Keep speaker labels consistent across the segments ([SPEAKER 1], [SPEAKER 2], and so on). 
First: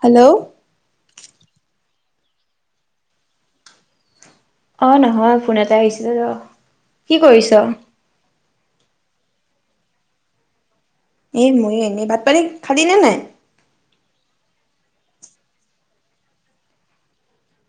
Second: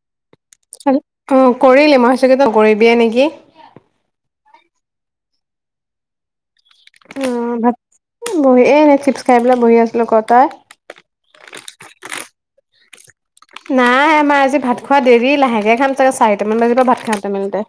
[SPEAKER 1] Hello?
[SPEAKER 2] টো কৰিলি? মই চাগে তই নকৰিবিয়ে নেকি?
[SPEAKER 1] অ' নহয়। ফোন এটা আহিছিলে ৰ'। কি কৰিছ?
[SPEAKER 2] অ' ভাত বহি এনে চিপছ খাই পেলাই বহি আছিলোঁ। ক' তই?
[SPEAKER 1] এ ময়ে এনেই। ভাত-পানী খালি নে নাই?
[SPEAKER 2] নাই, আমাৰ আজি ভাত খোৱা দেৰি। লাহেকে খাম চাগে চাৰিটামান বাজিৰ পৰা ভাত খাম। [unintelligible] তে।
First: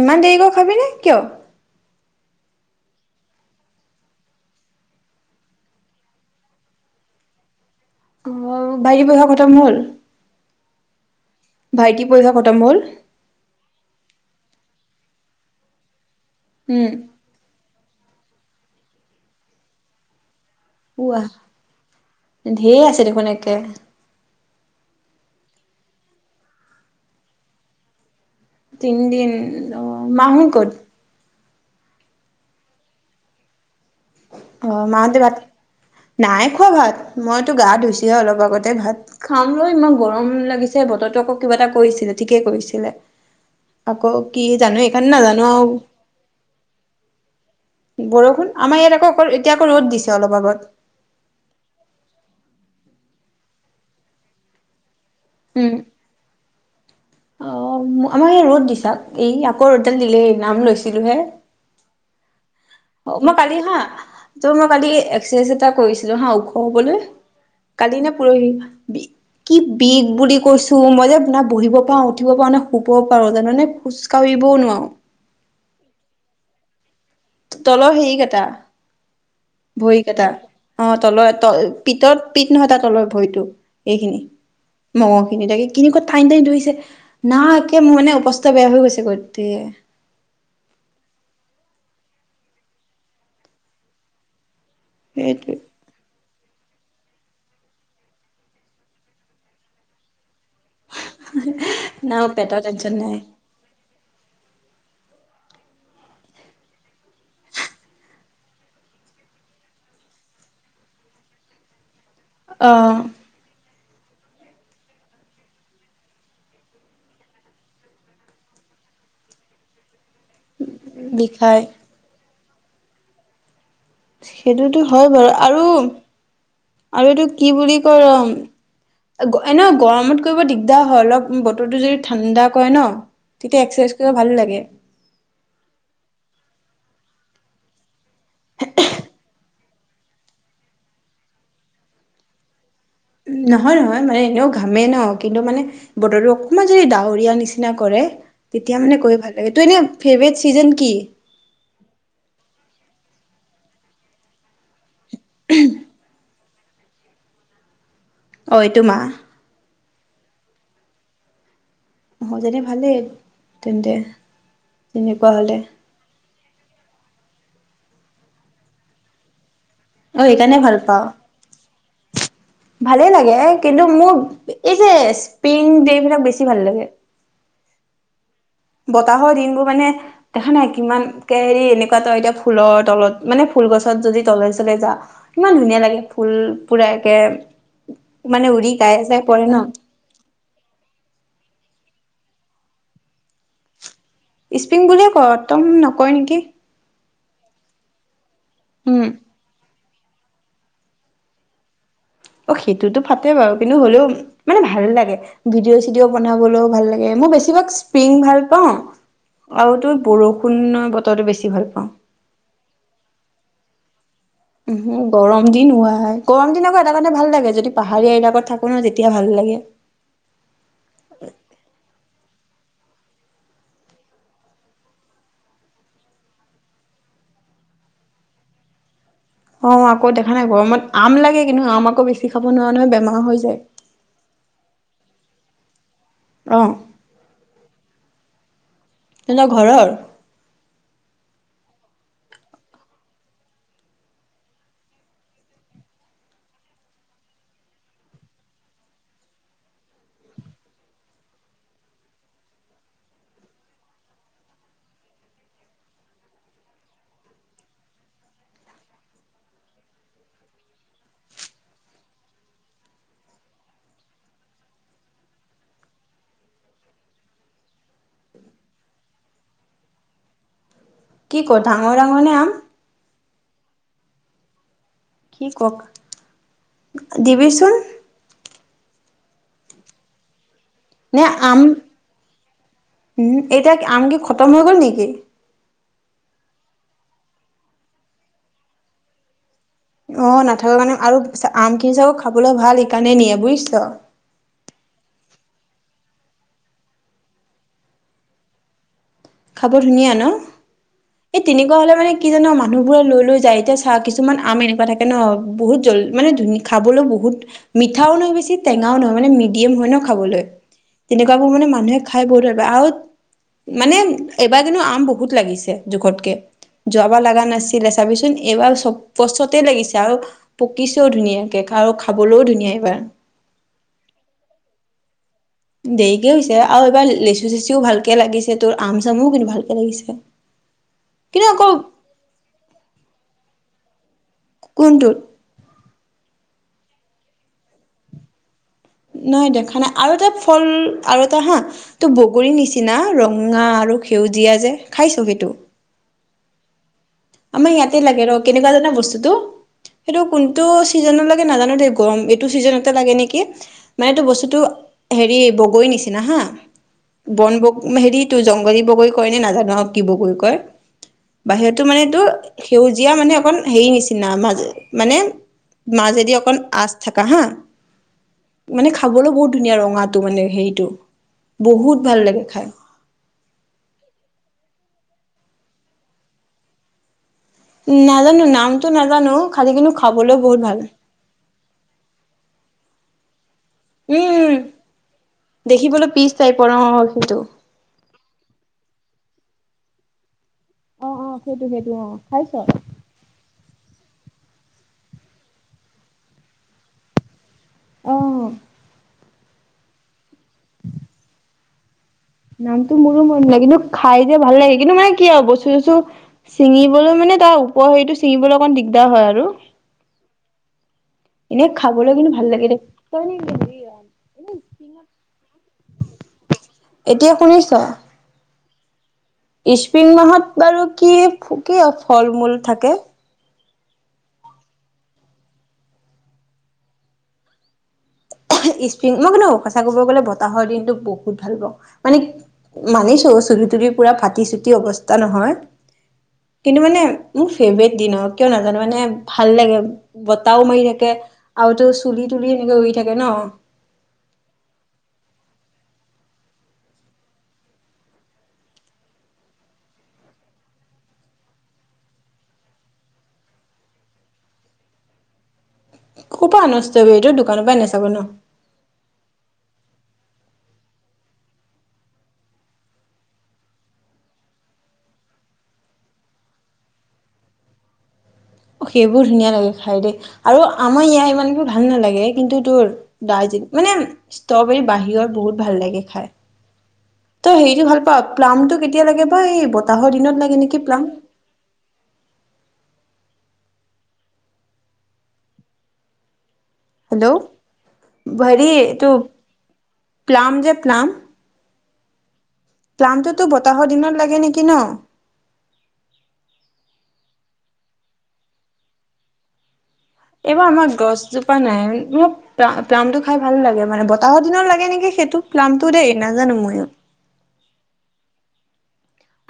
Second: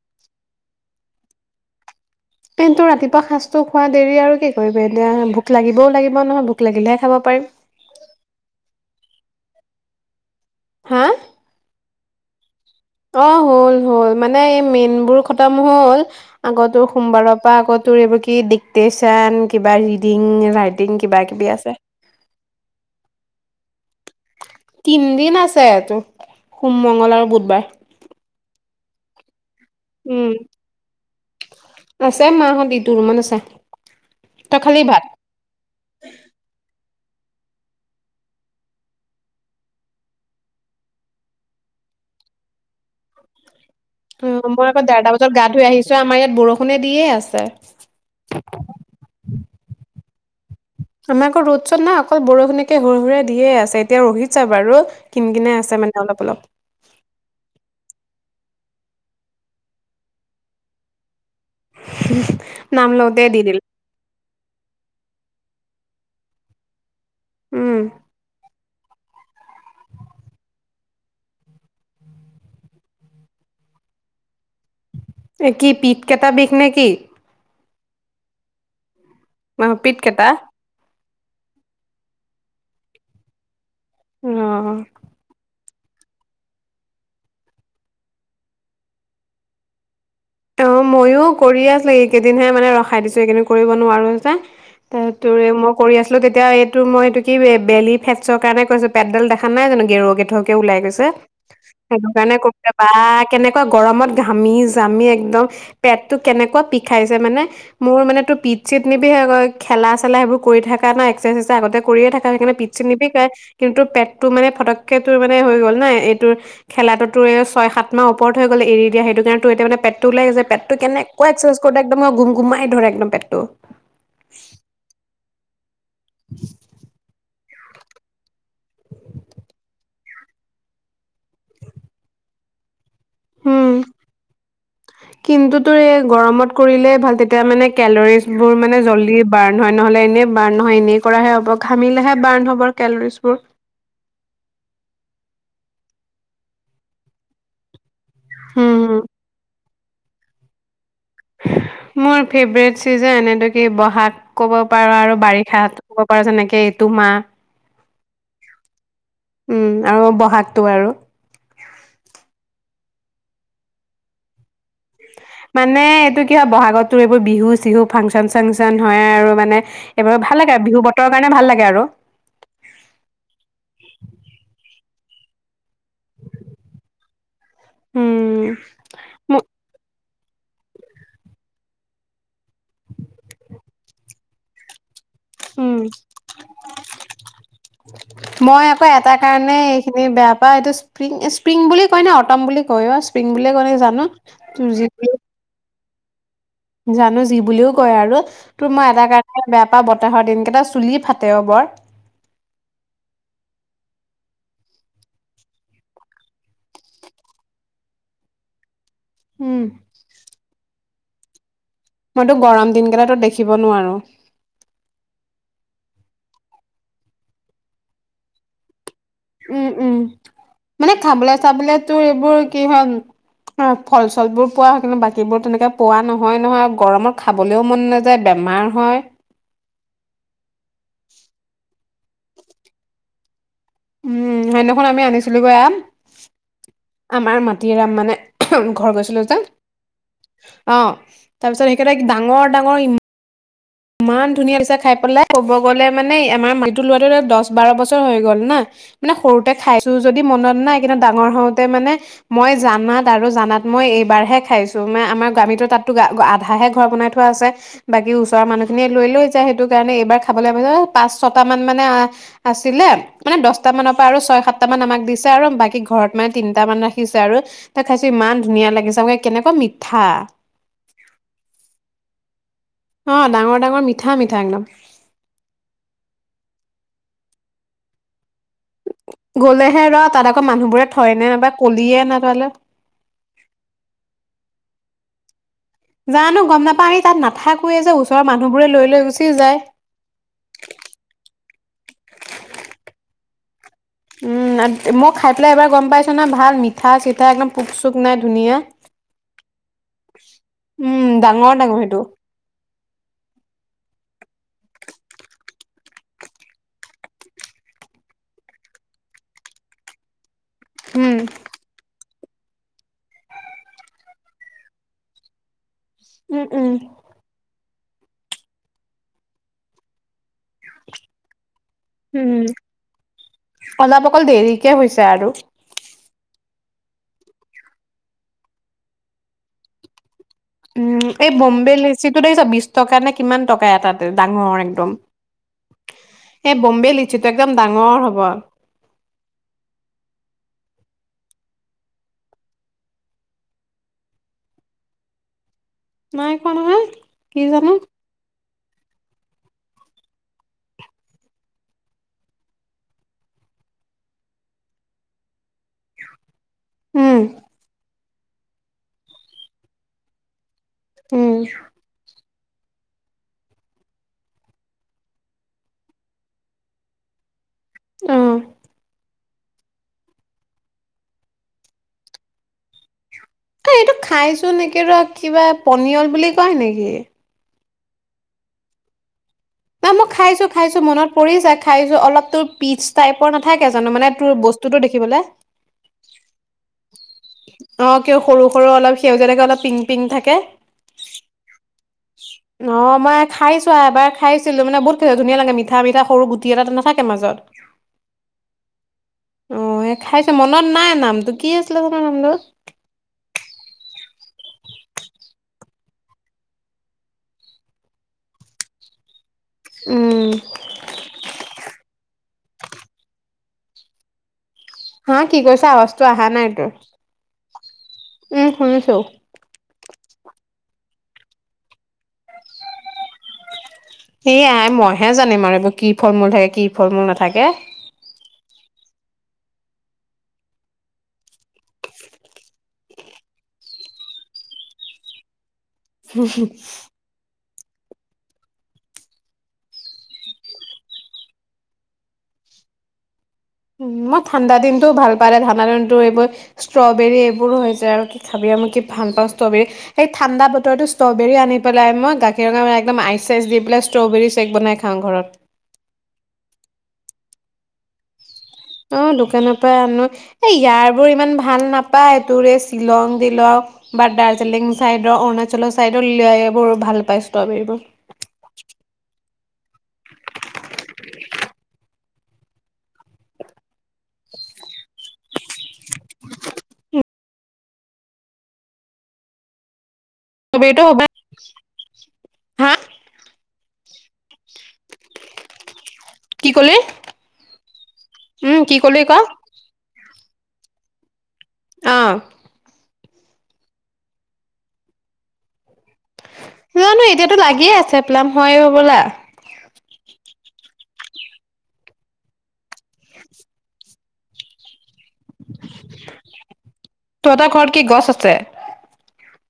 [SPEAKER 1] ইমান দেৰিকৈ খাবিনে? কিয়?
[SPEAKER 2] কিন্তু ৰাতিপুৱা সাজটো খোৱা দেৰি আৰু কি কৰিবি? এতিয়া ভোক লাগিবও লাগিব নহয়। ভোক লাগিলেহে খাব পাৰিম।
[SPEAKER 1] অ' বাকি পঢ়া খতম হ'ল?
[SPEAKER 2] হা?
[SPEAKER 1] ভাইটি পৰীক্ষা খতম হ'ল?
[SPEAKER 2] অ' হ'ল - হ'ল। মানে এই মেইনবোৰ খতম হ'ল। আগতো
[SPEAKER 1] উম।
[SPEAKER 2] সোমবাৰৰ পৰা আগত তোৰ এইবোৰ কি ডিক্টেশচন কিবা ৰিডিং ৰাইটিং কিবা কিবি আছে।
[SPEAKER 1] ঢেৰ আছে দেখোন একে
[SPEAKER 2] তিনদিন আছে এইটো, সোম, মংগল আৰু বুধবাৰ।
[SPEAKER 1] তিন দিন। অ',
[SPEAKER 2] উম
[SPEAKER 1] মাহোন ক'ত?
[SPEAKER 2] আছে মাহঁতি ইটো ৰুমত আছে। তই খালি
[SPEAKER 1] অ', মাহঁতে ভাত, নাই খোৱা ভাত, মইতো গা-ধুইছোহে অলপ আগতে, ভাত খাম লৈ ইমান গৰম লাগিছে, বতৰতো আকৌ কিবা এটা কৰিছিলে, ঠিকে কৰিছিলে। আকৌ কি
[SPEAKER 2] অ', মই
[SPEAKER 1] জানো
[SPEAKER 2] আকৌ
[SPEAKER 1] এইকাৰণে
[SPEAKER 2] দেৰটা বজাত
[SPEAKER 1] নাজানো
[SPEAKER 2] গা-ধুই
[SPEAKER 1] আৰু
[SPEAKER 2] আহিছোঁ হে, আমাৰ ইয়াত বৰষুণে দিয়ে আছে।
[SPEAKER 1] বৰষুণ? আমাৰ ইয়াত আকৌ এতিয়া আক, ৰ'দ দিছে, অলপ আগত।
[SPEAKER 2] আমাৰ আকৌ ৰ'দ- চত নাই, অকল বৰষুণকে সুৰা-সুৰাই দিয়ে আছে। এতিয়া ৰখিচে বাৰু। কিন- কিনাই
[SPEAKER 1] উম
[SPEAKER 2] আছে মানে অলপ-অলপ।
[SPEAKER 1] অ', আমাৰ এই ৰ'দ দিছে, এই আকৌ ৰ'দডাল দিলেই নাম লৈছিলো হে'।
[SPEAKER 2] [inaudible]
[SPEAKER 1] অ', মই
[SPEAKER 2] দি
[SPEAKER 1] কালি
[SPEAKER 2] দিলে
[SPEAKER 1] হা', তোৰ মই কালি একছাৰচাইজ এটা কৰিছিলো হা', ওখ হবলৈ,
[SPEAKER 2] উম
[SPEAKER 1] কালি নে পৰহি, কি, বিষ বুলি কৈছোঁ। ত', -মই', যে না বহিব পাৰোঁ, না উঠিব পাৰোঁ না শুব পাৰোঁ জাননে? খোজ কাঢ়িবও নোৱাৰোঁ।
[SPEAKER 2] এ কি পিঠ কেইটা বিষ নেকি?
[SPEAKER 1] তলৰ হেৰিকেইটা
[SPEAKER 2] অ পিত
[SPEAKER 1] ভৰি কেইটা অ', তলৰ ত', পিতত। পিট নহয় তাৰ তলৰ ভৰিতো। এইখিনি
[SPEAKER 2] অ
[SPEAKER 1] মহৰ খিনি তাকে। কিনেকুৱা টানি - টানি ধৰিছে, না একে মোৰ মানে অৱস্থা বেয়া হৈ গৈছে গোটেই।
[SPEAKER 2] অ', মইয়ো কৰিয়ে আছোঁ, এইকেইদিনহে মানে ৰখাই দিছোঁ, এইকেইদিন কৰিব নোৱাৰো যে। অ' তোৰ,
[SPEAKER 1] সেইটোৱে
[SPEAKER 2] মই কৰি আছিলোঁ তেতিয়া। এতিয়া, এইটো মই, এইটো কি, বেলি-ফেটছৰ কাৰণে কৰিছোঁ পেটডাল দেখা নাই জানো, গেৰ- গেথক ওলাই গৈছে। সেটো
[SPEAKER 1] না মোৰ
[SPEAKER 2] কাৰণে কৰোঁ,
[SPEAKER 1] পেটৰ টেনচন
[SPEAKER 2] বাহ!
[SPEAKER 1] নাই
[SPEAKER 2] কেনেকুৱা গৰমত ঘামি- জামি একদম পেটটো কেনেকুৱা বিখাইছে মানে, মোৰ মানে তোৰ পিট চিত নিবিখায় গৈ, খেলা চেলা সেইবোৰ কৰি থকা ন', এক্সাৰচাইজ আগতে কৰিয়ে থকা হয় সেইকাৰণে
[SPEAKER 1] অ
[SPEAKER 2] পিট - চিট নিবিষাই, কিন্তু পেটটো মানে ফটককৈ তোৰ মানে হৈ গ'ল, না, এইটো খেলাতো তোৰ এই ছয়-সাত মাহ ওপৰত হৈ গ'ল এৰি দিয়া। সেইটো কাৰণে তোৰ এতিয়া মানে পেট টো উলাই গৈছে। পেটটো কেনেকুৱা এক্সচাছাইজছ
[SPEAKER 1] বিষাই
[SPEAKER 2] কৰোঁতে একদম মই গুম কোমাই ধৰে একদম পেটটো।
[SPEAKER 1] সেইটোতো হয় বাৰু। আৰু আৰু এইটো কি', বুলি কয়', এ', -ন', গৰমত কৰিব দিগদাৰ হয়', অলপ বতৰটো যদি ঠাণ্ডা কৰে ন', তেতিয়া
[SPEAKER 2] উম,
[SPEAKER 1] এক্সাৰচাইজ কৰিব ভাল লাগে
[SPEAKER 2] কিন্তু তোৰ এই গৰমত কৰিলে ভাল। তেতিয়া মানে কেলৰি বোৰ মানে জল্দি বাৰ্ণ্ড হয় নহলে এনেই বাৰ্ণ্ড নহয়, এনেই কৰাহে হ'ব ঘাঁমিলেহে বাণ্ড হব। কেলৰিজ বোৰ
[SPEAKER 1] নহয়-নহয়, মানে এনেও ঘামেই ন কিন্তু মানে বতৰটো অকণমান যদি ডাৱৰীয়া নিচিনা কৰে,
[SPEAKER 2] হম
[SPEAKER 1] তেতিয়া মানে
[SPEAKER 2] হম
[SPEAKER 1] গৈ ভাল লাগে। তোৰ এনেই ফেভৰেট চিজন কি?
[SPEAKER 2] মোৰ ফেভৰেট চিজন এইটো কি বহাগ ক'ব পাৰো আৰু বাৰিষা কব পৰা যেনেকে, সেইটো মাহ।
[SPEAKER 1] অ' এইটো মাহ।
[SPEAKER 2] উম আৰু বহাগটো আৰু
[SPEAKER 1] মইজানী ভালেই তেন্তে। তেনেকুৱা হ'লে,
[SPEAKER 2] এতিয়া, বহাগততো এইবোৰ বিহু-চিহু, ফাংচন-চাংচন হয় আৰু মানে এইবাৰ
[SPEAKER 1] অ
[SPEAKER 2] ভাল লাগে
[SPEAKER 1] সেইকাৰণে
[SPEAKER 2] আৰু বিহু
[SPEAKER 1] পাওঁ
[SPEAKER 2] বতৰৰ কাৰণে ভাল লাগে আৰু।
[SPEAKER 1] ভালেই লাগে কিন্তু মোৰ এই যে স্পী দে বিলাক বেছি ভাল লাগে।
[SPEAKER 2] উম,
[SPEAKER 1] বতাহৰ
[SPEAKER 2] মো
[SPEAKER 1] দিনবোৰ মানে দেখা নাই কিমান কে হেৰি? এনেকুৱা তো এতিয়া ফুলৰ তলত মানে ফুল গছত, যদি তলে চলে যা ইমান
[SPEAKER 2] উম,
[SPEAKER 1] ধুনীয়া লাগে ফুল পুৰা একে মানে
[SPEAKER 2] মই
[SPEAKER 1] উৰি
[SPEAKER 2] আকৌ
[SPEAKER 1] গাই
[SPEAKER 2] এটা
[SPEAKER 1] চাই পৰে ন
[SPEAKER 2] কাৰণে এইখিনি বেয়া পাও, এইটো স্প্ৰিং-স্প্ৰিং বুলি কই ন অটম বুলি কয় অ' স্প্ৰিং বুলি ক ন জানো, তোৰ
[SPEAKER 1] স্পিং
[SPEAKER 2] যি
[SPEAKER 1] বুলিয়ে
[SPEAKER 2] বুলি
[SPEAKER 1] কয়। তম নক কয় নেকি?
[SPEAKER 2] জানো যি বুলিও কয় আৰু তোৰ মই এটা
[SPEAKER 1] উম
[SPEAKER 2] কাৰণে বেয়া তা বতাহৰত দিন কেইটা চুলি ফাটে অ বৰ।
[SPEAKER 1] অ' সেইটোতো ফাটে বাৰু কিন্তু হ'লেও মানে ভাল লাগে, ভিডিঅ'-চিডিঅ', বনাবলৈও ভাল লাগে মই বেছিভাগ স্প্ৰিং ভাল পাওঁ,
[SPEAKER 2] উম
[SPEAKER 1] আৰু তোৰ বৰষুণৰ ব ত বেছি ভাল পাওঁ।
[SPEAKER 2] মইতো গৰম দিন কেইটো দেখিব নোৱাৰো।
[SPEAKER 1] উম, গৰম দিন হোৱাই গৰম দিন আকৌ এটা কাৰণে ভাল লাগে, যদি পাহাৰীয়া এলাকত থাকো ন তেতিয়া ভাল লাগে।
[SPEAKER 2] উম-উম, মানে খাবলৈ চাবলে তোৰ এইবোৰ কি হয় ফল চল বোৰ পোৱা হয় কিন্তু বাকীবোৰ তেনেকে পোৱা নহয়-নহয় গৰমত খাবলেও মন নাযায় বেমাৰ হয়।
[SPEAKER 1] অ' আকৌ দেখা নাই গৰমত আম লাগে কিন্তু আমাক আকৌ বেছি খাব নোৱাৰা নহয় বেমাৰ হৈ যায়।
[SPEAKER 2] উম, সেইদিনাখন আমি আনিছিলোগৈ আম।
[SPEAKER 1] অঁ।
[SPEAKER 2] আমাৰ মাটিৰা আম মানে। ঘৰ গৈছিলো যে
[SPEAKER 1] তহঁতৰ ঘৰৰ
[SPEAKER 2] অ। তাৰ পিছত সেইকাৰতে ডাঙৰ ডাঙৰ ইমান। ইমান ধুনীয়া হৈছে খাই পেলাই ক'ব গ'লে মানে আমাৰ মটো লৰাটো দহ বাৰ বছৰ হৈ গল না, মানে সৰুতে খাইছো যদি মনত নাই কিন্তু ডাঙৰ হওতে মানে মই জানাত আৰু জানাত মই এইবাৰহে খাইছো মানে আমাৰ গামীতো তাতো আধাহে ঘৰ বনাই থোৱা আছে বাকী। ৰ মানুহ খিনিয়ে লৈ লৈ যায় সেইটো কাৰণে এইবাৰ খাবলৈ পাইছোঁ। পাঁচ ছটা মান মানে আছিলে মানে দহটা মানৰ পৰা আৰু ছয় সাতটা মান আমাক দিছে আৰু বাকী ঘৰত মানে তিনট মান ৰাখিছে আৰু ত খাইছো ইমান ধুনীয়া লাগিছে ম কেনেকুৱা মিঠা।
[SPEAKER 1] কি ডাঙৰ ডাঙৰ নে আম?
[SPEAKER 2] অঁ, ডাঙৰ ডাঙৰ মিঠা মিঠা একদম।
[SPEAKER 1] কি ক দিবিচোন।
[SPEAKER 2] গ'লেহে ৰ তাত আকৌ মানুহ।
[SPEAKER 1] নে আম, উম এতিয়া আম কি খতম হৈ গ'ল নেকি?
[SPEAKER 2] জানো গম নাপাও তাত নাথাকোৱয়ে যে ওচৰৰ মানুহবোৰে লৈ লৈ গুচি যায়।
[SPEAKER 1] অ, নাথাককা কাৰণে আৰু আমখিনি চাবো খাবলৈ ভাল সেইকাৰণে নিয়ে বুজিছ।
[SPEAKER 2] উম, মই খাই পেলাই এবাৰ গম পাইছো না ভাল মিঠা চিঠা একদম পোক চোক নাই ধুনীয়া।
[SPEAKER 1] খাব ধুনীয়া ন,
[SPEAKER 2] উম
[SPEAKER 1] এই
[SPEAKER 2] ডাঙৰ
[SPEAKER 1] তেনেকুৱা
[SPEAKER 2] ডাঙৰ
[SPEAKER 1] হলে
[SPEAKER 2] সেইটো
[SPEAKER 1] মানে কি জানো মানুহ বোৰে লৈ লৈ যায় এতিয়া চাহ কিছুহ কিছুমান আম এনেকুৱা থাকে ন বহুত জ মানে ধু খাবলৈ বহুত মিঠাও নহয় বেছি টেঙাও নহয় মানে মিডিয়াম হয় ন খাবলৈ।
[SPEAKER 2] উম
[SPEAKER 1] তেনেকুৱাবোৰ মানে মানুহে। খাই বহত ধিব আৰু মানে [unintelligible] এইবাৰ কিন্তু আম বহুত লাগিছে। জোখতকে,
[SPEAKER 2] উম উম
[SPEAKER 1] যাবাৰ লগা নাছিল। দিলে চাবিচোন, এইবাৰ চব গছতে লাগিছে আৰু। পকিছেও ধুনীয়াকে, আৰু
[SPEAKER 2] উম
[SPEAKER 1] খাবলৈও ধুনীয়া এইবাৰ।
[SPEAKER 2] অলপ অকল দেৰিকে হৈছে আৰু।
[SPEAKER 1] দেৰিকে হৈছে আৰু এইবাৰ লেচু চেচিও ভালকে লাগিছে তোৰ আম চামোও কিন্তু ভালকে লাগিছে।
[SPEAKER 2] উম, এই
[SPEAKER 1] কিন্তু আকৌ
[SPEAKER 2] বম্বে লিচিটো দেখিছ বিশ টকা নে কিমান টকা এটাত। ডাঙৰৰ একদম।
[SPEAKER 1] কোনটোত
[SPEAKER 2] এই, বম্বে লিছোঁটো একদম ডাঙৰ হ'ব।
[SPEAKER 1] নাই দেখা নাই আৰু এটা ফল আৰু এটা হা তো বগৰীৰ নিচিনা ৰঙা আৰু সেউজীয়া যে খাইছ সেইটো?
[SPEAKER 2] নাই খোৱা নহয়। কি জানো
[SPEAKER 1] আমাৰ ইয়াতে লাগে ৰ। কেনেকুৱা জানা বস্তুটো, সেইটো কোনটো চিজন লে নাজানো দেই গৰম এইটো চিজন লাগে নেকি মানে এইটো বস্তুতটো হেৰি। বগৰী নিচিনা হা,
[SPEAKER 2] উম
[SPEAKER 1] বন বগৰী। তো জংঘলী বগৈ কয় নে নাজানো হক কি বগৈ কয়।
[SPEAKER 2] উম
[SPEAKER 1] বাহিৰতো মানে ত সেউজীয়া মানে অকন হেৰি নিচিনা মাজে মানে মাজেদি অকণ আচ থাকা হা
[SPEAKER 2] অ',
[SPEAKER 1] মানে খাবলৈ বহুত ধুনীয়া ৰঙাটো মানে হেৰিটো বহুত ভাল লাগে খাই।
[SPEAKER 2] অ', এইটো খাইচোন একে ৰ কিবা পনিয়ল বুলি কয় নেকি?
[SPEAKER 1] নাজানো নামটো নাজানো। খালি
[SPEAKER 2] ন
[SPEAKER 1] কিন্তু
[SPEAKER 2] মই
[SPEAKER 1] খাবলৈও
[SPEAKER 2] খাইছো -
[SPEAKER 1] বহুত ভাল
[SPEAKER 2] খাইছো মনত পৰিছে খাইছো অলপটো পিচ তাইপৰ কথাকে জানো মানে তোৰ
[SPEAKER 1] উম
[SPEAKER 2] বস্তুটো দেখিবলৈ
[SPEAKER 1] কুদো
[SPEAKER 2] সৰু- সৰু অলপ সেউজীয়া থাকে অলপ পিংক - পিংক থাকে।
[SPEAKER 1] অ অ সেইটো সেইটো অ খাইছ
[SPEAKER 2] অ', মই খাইছো এবাৰ খাইছিলো মানে বহুত খ ধুনীয়া লাগে মিঠা - মিঠা সৰু গুটি এটা নাথাকে মাজত।
[SPEAKER 1] অ
[SPEAKER 2] অ ', এ খাইছে মনত নাই নামটো কি আছিলে ভ
[SPEAKER 1] নামতো মোৰো মনত নাই কিন্তু খাই যে ভাল লাগে কিন্তু মানে কি আৰু বস্তু চস্তু চিঙিবলৈ মানে তাৰ উপ হেৰিটো চিঙিবলৈ অকমান দিগদাৰ হয় আৰু।
[SPEAKER 2] উম',
[SPEAKER 1] এনেই খাবলৈ কিন্তু ভাল লাগে দে
[SPEAKER 2] হা', কি কৈছা আৱাজটো অহা নাই তোৰ
[SPEAKER 1] এতিয়া
[SPEAKER 2] উম', শুনিছো
[SPEAKER 1] স্পিং মাহত বাৰু কি- কি ফল মূল থাকে?
[SPEAKER 2] এ', আই মইহে জানিম আৰু এইবোৰ কি ফল মূল থাকে কি ফল মূল নাথাকে।
[SPEAKER 1] স্পিং মই কো সঁচা কব গলে বতাহৰ দিনটো বহুত ভাল পাওঁ মানে মানিছো চুলি তুলি পুৰা ফাটি চুটি অৱস্থা নহয়। কিন্তু মানে মোৰ ফেব্ৰেট দিন কিয় নাজানো মানে ভাল লাগে বতাহও মাৰি থাকে আৰুতটো চুলি তুলি এনেকে উ', থাকে ন।
[SPEAKER 2] মই ঠাণ্ডা দিনটোও ভাল পালে ঠাণ্ডা দিনটো এইবোৰ ষ্ট্ৰবেৰী এইবোৰো হৈছে আৰু কি খাবি আৰু মই কি ভাল পাওঁ ষ্ট্ৰবেৰী সেই ঠাণ্ডা বতৰতো ষ্ট্ৰবেৰী আনি পেলাই মই গাখীৰা একদম আইচ চইচ দি পেলাই ষ্ট্ৰবেৰী চেক বনাই খাওঁ ঘৰত।
[SPEAKER 1] ক'ৰ পৰা আন ষ্ট্ৰবেৰী এইটো দোকানৰ পৰা আন চাগে ন?
[SPEAKER 2] অ', দোকানৰ পৰা আনো এ ইয়াৰ বোৰ ইমান ভাল নাপায় তোৰ এই শ্বিলং দিলং বা দাৰ্জিলিং চাইডৰ অৰুণাচলৰ চাইডৰ এইবোৰ ভাল পায় ষ্ট্ৰবেৰীবোৰ।
[SPEAKER 1] সেইবোৰ ধুনীয়া খাই দেই আৰু আমাৰ ইয়াৰ ইমান কোৰ ভাল নালাগে কিন্তু তোৰ দাৰ্জিল মানে ষ্ট্ৰবেৰী বাহিৰৰ বহুত ভাল লাগে খাই। ত হেৰিটো ভাল পা প্লাম টো কেতিয়া লাগে বা বতাহৰ দিনত লাগে
[SPEAKER 2] বেট
[SPEAKER 1] নেকি
[SPEAKER 2] হ'ব
[SPEAKER 1] প্লাম
[SPEAKER 2] হা কি ক'লি
[SPEAKER 1] হেল্ল',
[SPEAKER 2] উম,
[SPEAKER 1] হেৰি
[SPEAKER 2] কি ক'লি ক
[SPEAKER 1] তোৰ প্লাম যে প্লাম
[SPEAKER 2] আহ',
[SPEAKER 1] প্লামটোতো বতাহৰ দিনত লাগে নেকি ন?
[SPEAKER 2] জানো এতিয়াতো লাগিয়ে আছে প্লাম হয় হবলা।
[SPEAKER 1] এইবাৰ আমাৰ গছজোপা নাই মানে প্লাম টো খাই ভাল লাগে মানে বতাহৰ দিনত লাগে নেকি? সেইটো প্লামতো দেই নাজানো ময়ো।
[SPEAKER 2] তহঁতৰ ঘৰত কি গছ আছে?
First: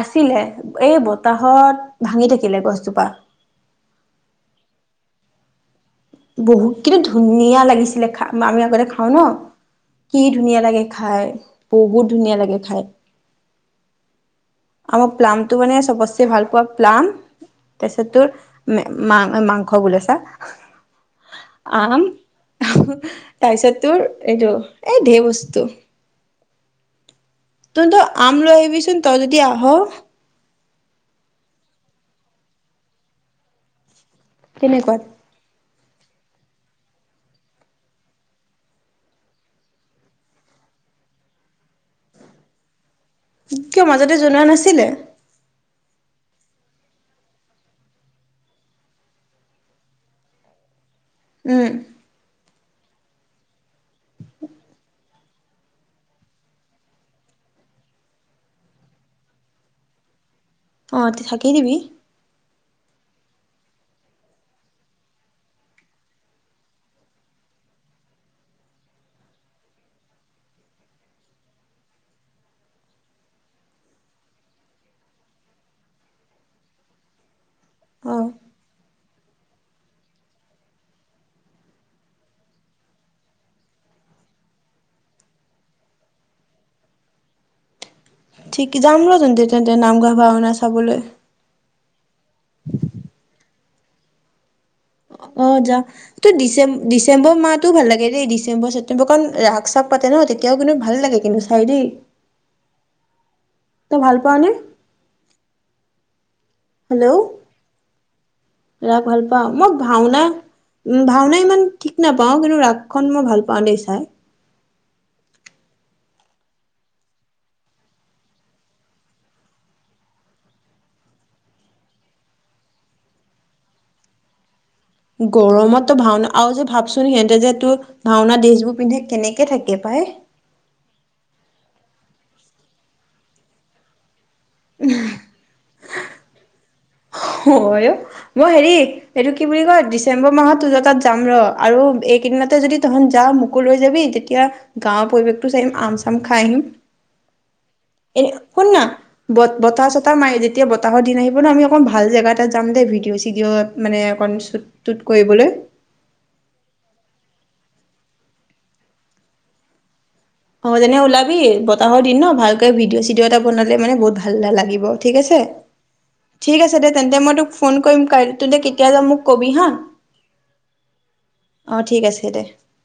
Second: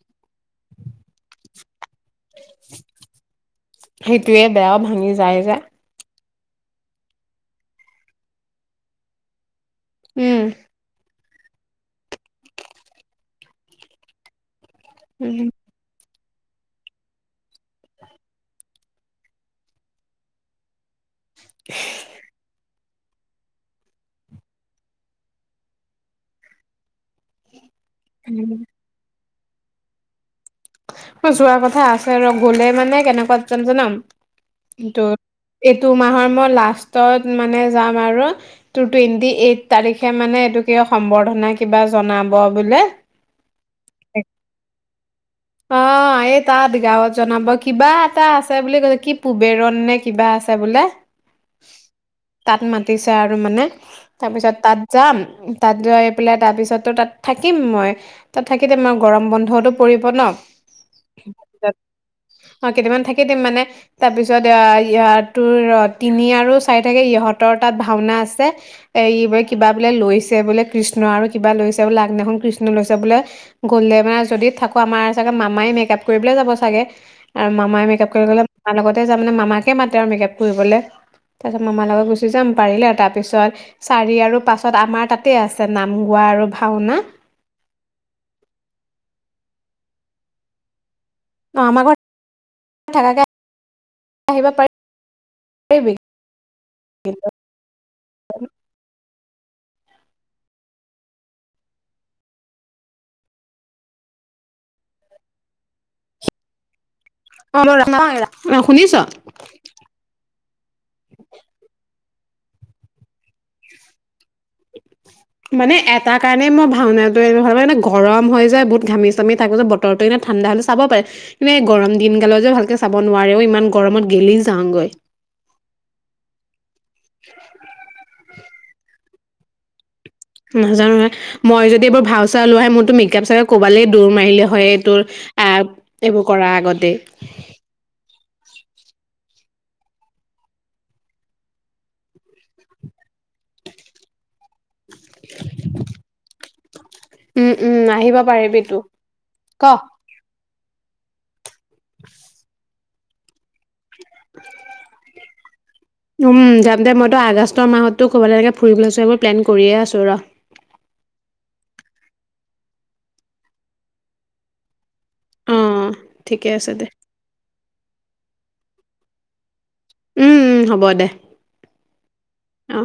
[SPEAKER 1] আছিলে এই বতাহত ভাঙি থাকিলে গছজোপা।
[SPEAKER 2] সেইটোয়ে বেয়াও ভাঙি যায় যে।
[SPEAKER 1] বহুত কিন্তু ধুনীয়া লাগিছিলে খা আমি আগতে খাওঁ ন কি
[SPEAKER 2] উম,
[SPEAKER 1] ধুনীয়া লাগে খাই। বহুত ধুনীয়া লাগে খাই। আমাৰ প্লাম
[SPEAKER 2] উম,
[SPEAKER 1] টো মানে চবতচে ভাল পোৱা প্লান তাৰ পিছত তোৰ মা মাংস বোলে ছা আম তাৰপিছত তোৰ এইটো এ ধেৰ বস্তু তুম তো আম লৈ
[SPEAKER 2] উম।
[SPEAKER 1] আহিবিচোন তই যদি দিয়া হ
[SPEAKER 2] মই় যোৱা কথা আছে ৰ গলে মানে কেনেকুৱাত যাম জনাম
[SPEAKER 1] কেনেকুৱাত
[SPEAKER 2] কিন্তু [unintelligible] টু মাহৰ মই লাষ্টত মানে যাম আৰু তোৰ টুৱেন্টি এইড তাৰিখে মানে এই সম্বৰ্ধনা কিবা জনাব বোলে।
[SPEAKER 1] কিয় মাজতে জনোৱা নাছিলে
[SPEAKER 2] অ', এই তাত গাঁৱত জনাব কিবা এটা আছে বুলি কৈছে কি পুবেৰণ নে কিবা আছে বোলে।
[SPEAKER 1] উম
[SPEAKER 2] তাত মাতিছে আৰু মানে তাৰপিছত তাত যাম তাত যাই পেলাই তাৰ পিছত তো তাত থাকিম মই তাত থাকি ত আমাৰ গৰম বন্ধতো পৰিব ন।
[SPEAKER 1] অ ত থাকি ই দিবি
[SPEAKER 2] অ কেইটামান থাকি দিম মানে তাৰপিছত ই তোৰ তিনি আৰু চাৰি থাকে ইহঁতৰ তাত ভাওনা আছে এই বোলে কিবা বোলে লৈছে বোলে কৃষ্ণ আৰু কিবা লৈছে বোলে আগদিনাখন কৃষ্ণ লৈছে বোলে। গলে মানে যদি থাকো আমাৰ চাগে মামাই মেকআপ কৰিবলে যাব চাগে আৰু মামাই মেকআপ
[SPEAKER 1] অ
[SPEAKER 2] কৰিবলে মামাৰ লগতে যাম মানে মামাকে মাতে আৰু মেকআপ কৰিবলৈ তাৰপিছত মামাৰ লগত গুচি যাম পাৰিলে আৰু তাৰপিছত চাৰি আৰু পাছত আমাৰ তাতে আছে নাম গোৱা আৰু ভাওনা।
[SPEAKER 1] ঠিক যাম ৰ তেন্তে তেন্তে নামঘৰ ভাওনা চাবলৈ।
[SPEAKER 2] অঁ আমাৰ ঘৰত থাকাকে আহিব পাৰিবি
[SPEAKER 1] অ যা ত ডিচেম্ব ডিচেম্বৰ মাহতো ভাল লাগে দেই ডিচেম্বৰ ছেপ্তেম্বৰ কাৰণ ৰাস চাগ পাতে ন তেতিয়াও কিন্তু ভাল লাগে কিন্তু চাই দেই তই ভাল পাও নে?
[SPEAKER 2] অ
[SPEAKER 1] হেল্ল'
[SPEAKER 2] শুনিছ
[SPEAKER 1] ৰাস ভাল পা মোক ভাওনা উ ভাওনা ইমান ঠিক নাপাওঁ কিন্তু ৰাস খন মই ভাল পাওঁ। পাও দেই চাই।
[SPEAKER 2] তাৰ কাৰণেই মই ভাওনাটো ভাল পাওঁ মানে গৰম হৈ যায় বহুত ঘামি চামি থাকো যে বতৰটো এনেই ঠাণ্ডা হ'লে চাব পাৰে কিন্তু এই গৰম দিন গালে যে ভালকৈ চাব নোৱাৰেও ইমান গৰমত গেলি যাওঁগৈ।
[SPEAKER 1] গৰমতো ভাওনা আৰু যে ভাবচোন সিহঁতে যে তোৰ ভাওনা দি পিন্ধে কেনেকে থাকে পায়।
[SPEAKER 2] নাজানো হয় মই যদি এইবাৰ ভাও চাও লোৱা হয় মোৰতো মেকআপ চেকআপ কবালেই দৌৰ মাৰিলে হয়। হৈয়ে তোৰ আহ এইবোৰ কৰাৰ আগতেই
[SPEAKER 1] হয় অ'। মই হেৰি, এইটো কি বুলি কয় ডিচেম্বৰ মাহত তহঁতৰ তাত যাম ৰ। আৰু এইকেইদিনতে যদি তহঁত যাৱ মোকো লৈ যাবি। তেতিয়া গাঁৱৰ পৰিৱেশটো চাই আহিম। আম-চাম খাই আহিম।
[SPEAKER 2] উম উম আহিব
[SPEAKER 1] এ
[SPEAKER 2] পাৰিবিতো। ক
[SPEAKER 1] এতিয়া বতাহৰ দিন আহিব ন আমি অকণমান ভাল জেগা এটাত যাম দেই ভিডিঅ'-চিডিঅ' মানে অকণ চুট-টুট কৰিবলৈ
[SPEAKER 2] উম যাম দে। মইতো আগষ্টৰ মাহতো ক'বালৈ এনেকে ফুৰিবলৈ চুৰিবলৈ প্লেন কৰিয়ে আছো ৰ।
[SPEAKER 1] হ'ব তেনে ওলাবি, বতাহৰ দিন ন? ভালকে ভিডিঅ'-চিডিঅ' এটা বনালে মানে বহুত ভাল লাগিব ঠিক আছে?
[SPEAKER 2] অ
[SPEAKER 1] ঠিক আছে দে তেন্তে মই তোক ফোন কৰিম কাইলৈ। তহঁতে কেতিয়া যাৱ মোক ক'বি হা!
[SPEAKER 2] উম উম হ'ব দে।
[SPEAKER 1] অ ঠিক আছে দে
[SPEAKER 2] অ'